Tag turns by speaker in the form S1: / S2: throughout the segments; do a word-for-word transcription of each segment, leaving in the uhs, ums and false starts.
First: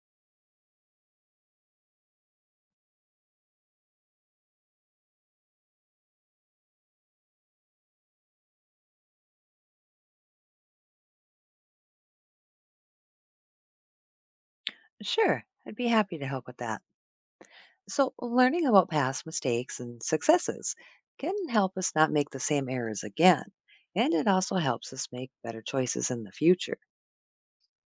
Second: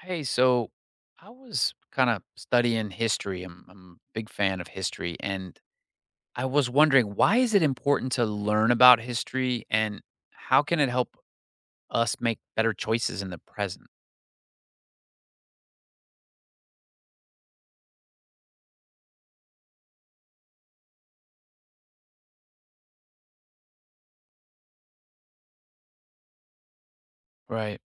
S1: Hey, so I was kind of studying history. I'm, I'm a big fan of history, and I was wondering why is it important to learn about history, and how can it help us make better choices in the present?
S2: Sure, I'd be happy to help with that. So, learning about past mistakes and successes can help us not make the same errors again, and it also helps us make better choices in the future.
S1: Right.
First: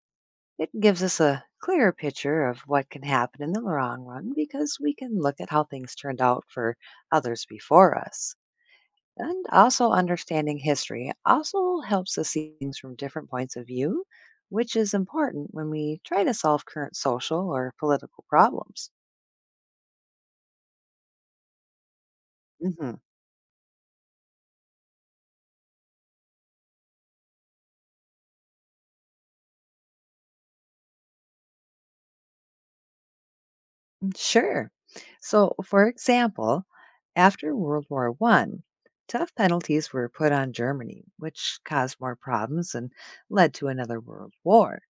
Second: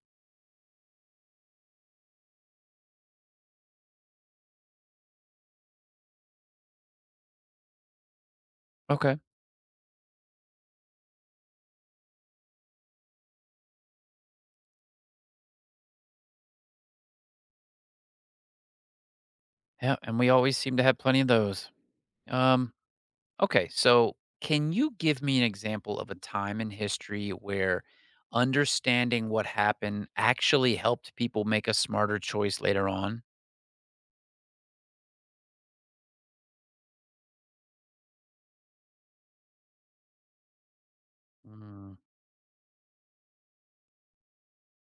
S2: It gives us a clearer picture of what can happen in the long run because we can look at how things turned out for others before us.
S1: Okay.
S2: And also, understanding history also helps us see things from different points of view, which is important when we try to solve current social or political problems.
S1: Yeah, and we always seem to have plenty of those. Um.
S2: Mm-hmm.
S1: Okay. So, can you give me an example of a time in history where understanding what happened actually helped people make a smarter choice later on?
S2: Sure. So, for example, after World War One, tough penalties were put on Germany, which
S1: Mm,
S2: caused more problems and led to another World War.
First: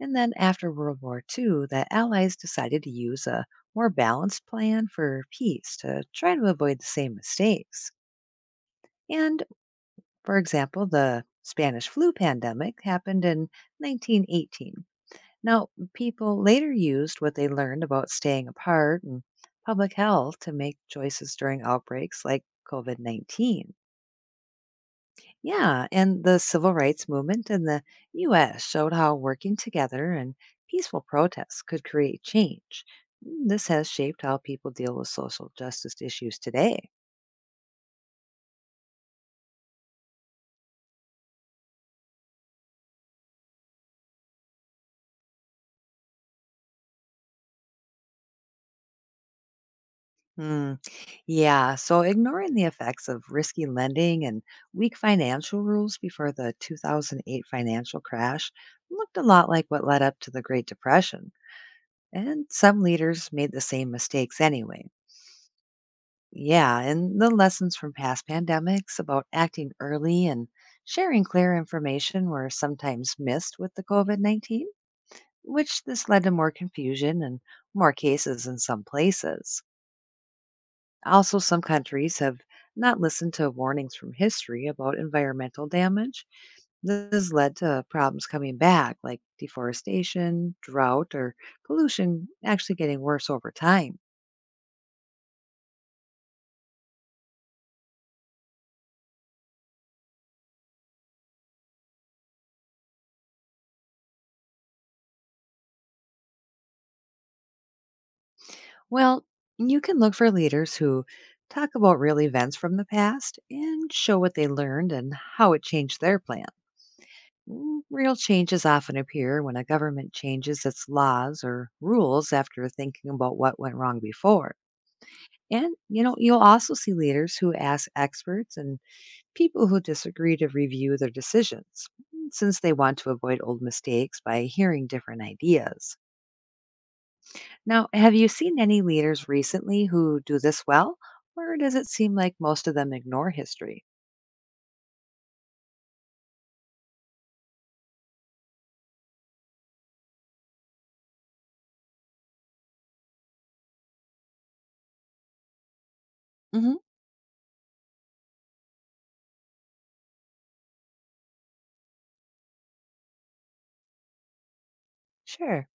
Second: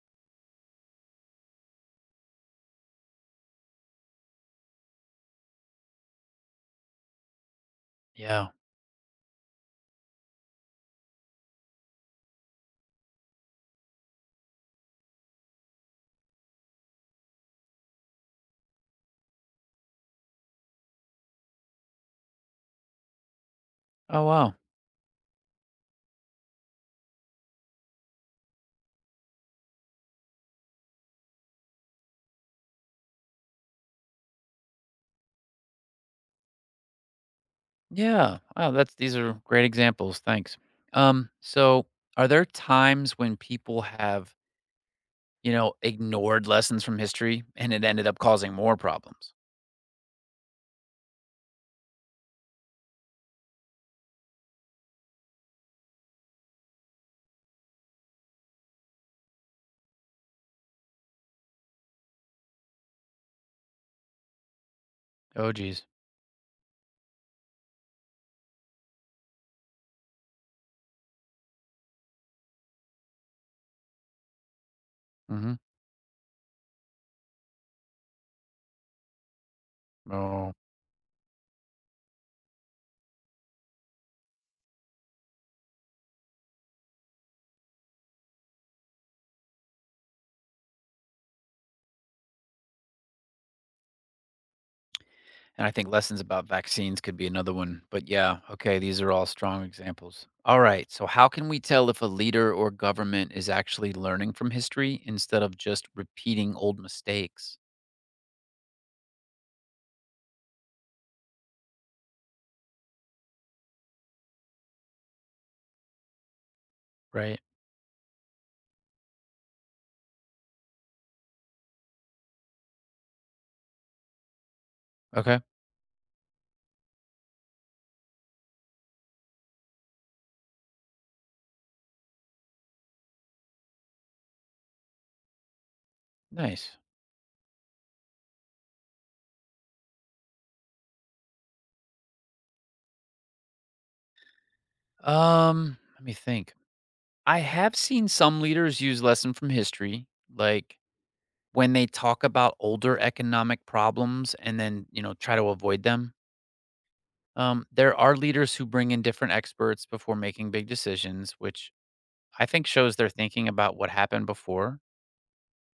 S2: And then after World War Two, the Allies decided to use a more balanced plan for peace to try to avoid the same mistakes.
S1: yeah.
S2: And, for example, the Spanish flu pandemic happened in nineteen eighteen. Now, people later used what they learned about staying apart and public health to make choices during outbreaks like COVID nineteen.
S1: Oh wow.
S2: Yeah, and the civil rights movement in the U S showed how working together and peaceful protests could create change. Mm, this has shaped how people deal with social justice issues today.
S1: Yeah. oh, that's These are great examples. Thanks. Um, so are there times when people have, you know, ignored lessons from history and it ended up causing more problems?
S2: Hmm. Yeah, so ignoring the effects of risky lending and weak financial rules before the two thousand eight financial crash looked a lot like what led up to the Great Depression. And some leaders made the same mistakes anyway.
S1: Oh geez.
S2: Yeah, and the lessons from past pandemics about acting early and sharing clear information were sometimes missed with the COVID nineteen,
S1: Mm-hmm.
S2: which this led to more confusion and more cases in some places.
S1: Oh.
S2: Also, some countries have not listened to warnings from history about environmental damage. This has led to problems coming back, like deforestation, drought, or pollution actually getting worse over time.
S1: And I think lessons about vaccines could be another one. But yeah, okay, these are all strong examples. All right. So how can we tell if a leader or government is actually learning from history instead of just repeating old mistakes?
S2: Well, you can look for leaders who talk about real events from the past and show what they learned and how it changed their plan.
S1: Right.
S2: Mm, real changes often appear when a government changes its laws or rules after thinking about what went wrong before.
S1: Okay.
S2: And, you know, you'll also see leaders who ask experts and people who disagree to review their decisions, mm, since they want to avoid old mistakes by hearing different ideas.
S1: Nice.
S2: Now, have you seen any leaders recently who do this well, or does it seem like most of them ignore history?
S1: Um, let me think. I have seen some leaders use lesson from history, like when they talk about older economic problems and then, you know, try to avoid them.
S2: Hmm.
S1: Um, there are leaders who bring in different experts before making big decisions, which I think shows they're thinking about what happened before.
S2: Sure.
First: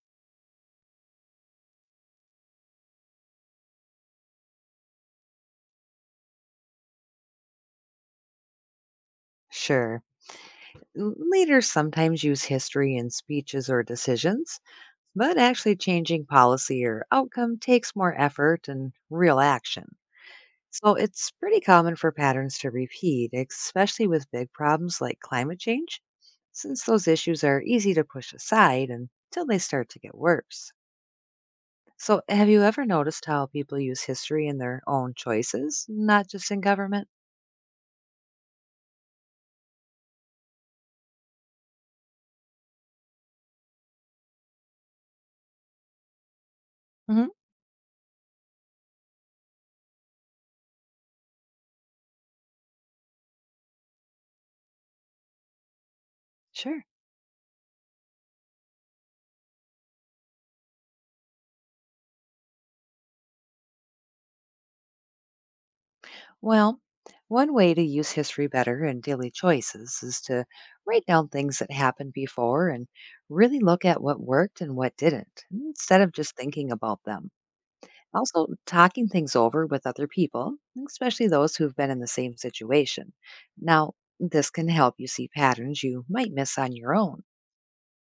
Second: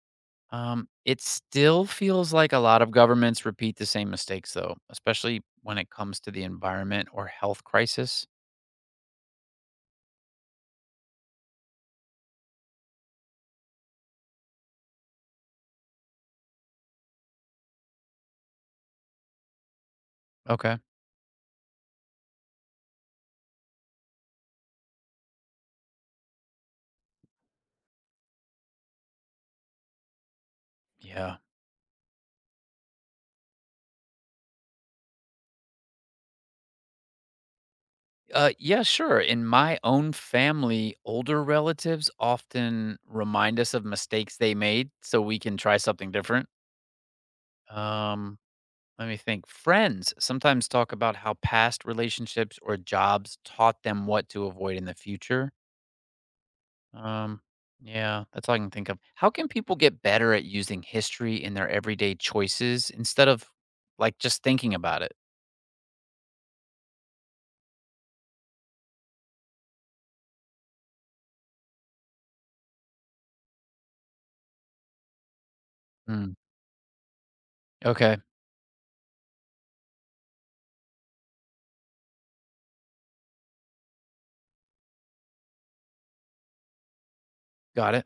S1: Um, it still feels like a lot of governments repeat the same mistakes, though, especially when it comes to the environment or health crisis.
S2: Sure. L- Leaders sometimes use history in speeches or decisions, but actually changing policy or outcome takes more effort and real action.
S1: Okay.
S2: So it's pretty common for patterns to repeat, especially with big problems like climate change, since those issues are easy to push aside until they start to get worse.
S1: Yeah.
S2: So, have you ever noticed how people use history in their own choices, not just in government?
S1: Uh, yeah, sure. In my own family, older relatives often remind us of mistakes they made so we can try something different.
S2: Hmm.
S1: Um, Let me think. Friends sometimes talk about how past relationships or jobs taught them what to avoid in the future.
S2: Sure.
S1: Um, yeah, that's all I can think of. How can people get better at using history in their everyday choices instead of like just thinking about it?
S2: Well, one way to use history better in daily choices is to write down things that happened before and really look at what worked and what didn't, instead of
S1: Mm,
S2: just thinking about them.
S1: okay,
S2: Also, talking things over with other people, especially those who've been in the same situation. Now, this can help you see patterns you might miss on your own.
S1: got it.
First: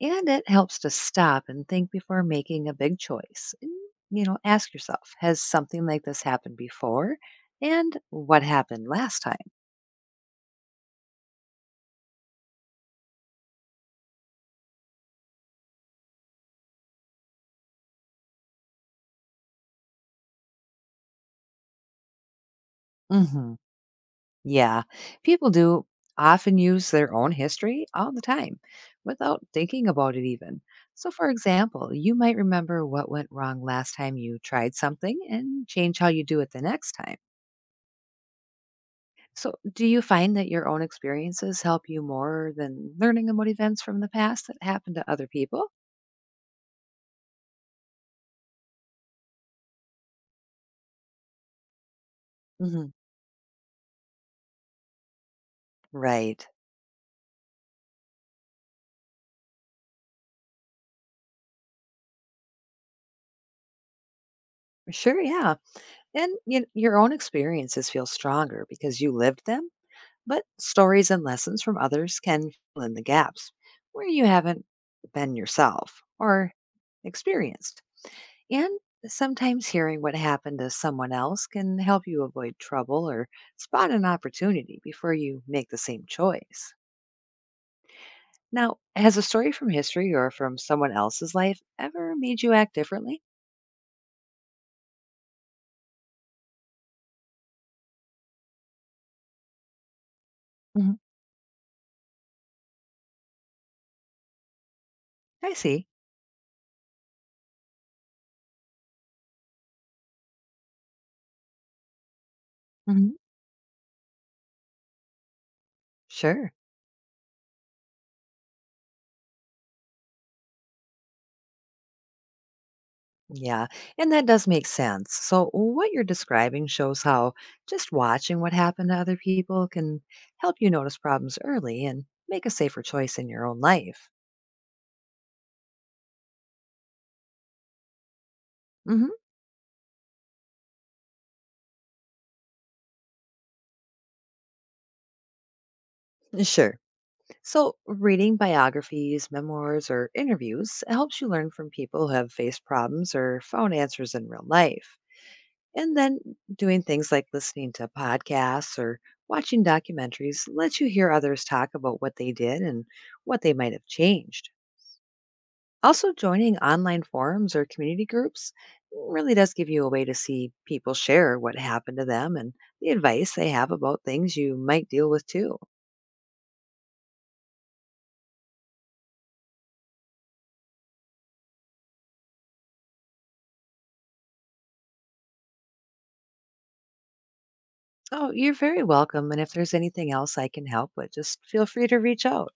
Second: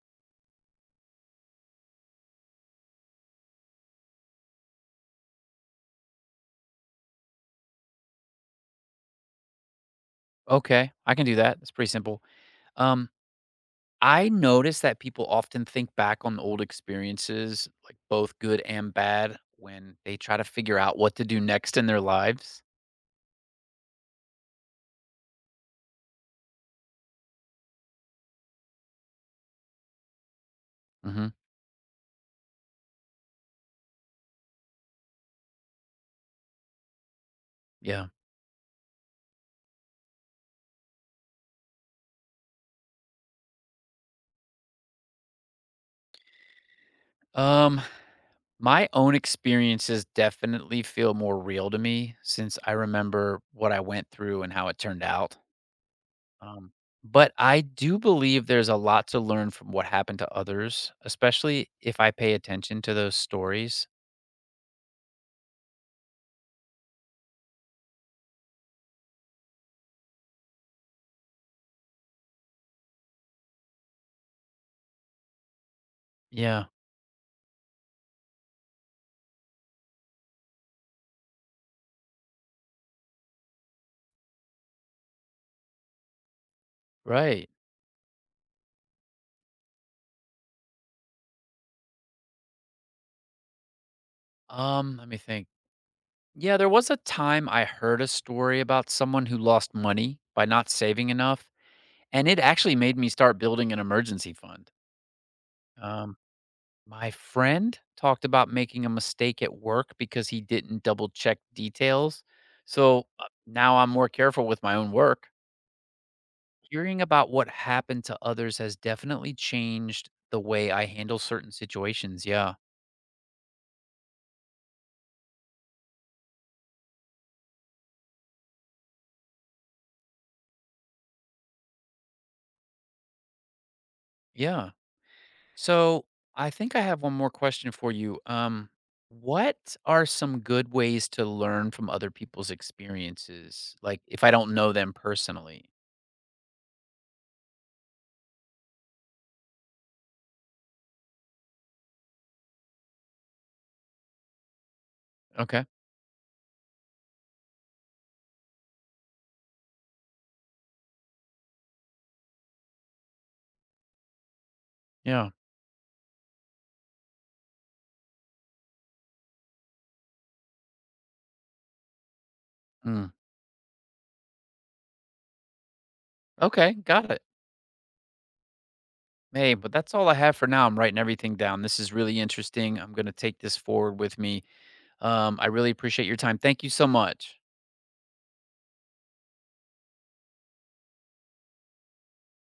S2: And it helps to stop and think before making a big choice. And, you know, ask yourself, has something like this happened before? And what happened last time?
S1: Okay, I can do that. It's pretty simple. Um, I notice that people often think back on old experiences, like both good and bad, when they try to figure out what to do next in their lives.
S2: Mhm. Yeah, people do often use their own history all the time without thinking about it even. So,
S1: Hmm.
S2: for example, you might remember what went wrong last time you tried something and change how you do it the next time.
S1: Yeah.
S2: So, do you find that your own experiences help you more than learning about events from the past that happened to other people?
S1: Um, my own experiences definitely feel more real to me since I
S2: Hmm.
S1: remember what I went through and how it turned out.
S2: Right.
S1: Um, but I do believe there's a lot to learn from what happened to others, especially if I pay attention to those stories.
S2: Sure, yeah. And you, your own experiences feel stronger because you lived them. But stories and lessons from others can fill in the gaps where you haven't been yourself or
S1: Yeah.
S2: experienced. And sometimes hearing what happened to someone else can help you avoid trouble or spot an opportunity before you make the same choice.
S1: Right.
S2: Now, has a story from history or from someone else's life ever made you act differently?
S1: Um, let me think. Yeah, there was a time I heard a story about someone who lost money by not
S2: Hmm.
S1: saving enough, and it actually made me start building an emergency fund.
S2: I see.
S1: Um, my friend talked about making a mistake at work because he didn't double check details. So
S2: Hmm.
S1: uh, now I'm more careful with my own work.
S2: Sure.
S1: Hearing about what happened to others has definitely changed the way I handle certain situations. Yeah.
S2: Yeah, and that does make sense. So, what you're describing shows how just watching what happened to other people can help you notice problems early and make a safer choice in your own life.
S1: Yeah. So I think I have one more question for you. Um,
S2: Hmm.
S1: what are some good ways to learn from other people's experiences? Like if I don't know them personally.
S2: Sure. So, reading biographies, memoirs, or interviews helps you learn from people who have faced problems or found answers in real life.
S1: Okay.
S2: And then doing things like listening to podcasts or watching documentaries lets you hear others talk about what they did and what they might have changed.
S1: Yeah.
S2: Also, joining online forums or community groups really does give you a way to see people share what happened to them and the
S1: Mm.
S2: advice they have about things you might deal with too.
S1: Okay. Got it. Hey, but that's all I have for now. I'm writing everything down. This is really interesting. I'm going to take this forward with me. Um, I really appreciate your time. Thank you so much.
S2: Oh, you're very welcome. And if there's anything else I can help with, just feel free to reach out.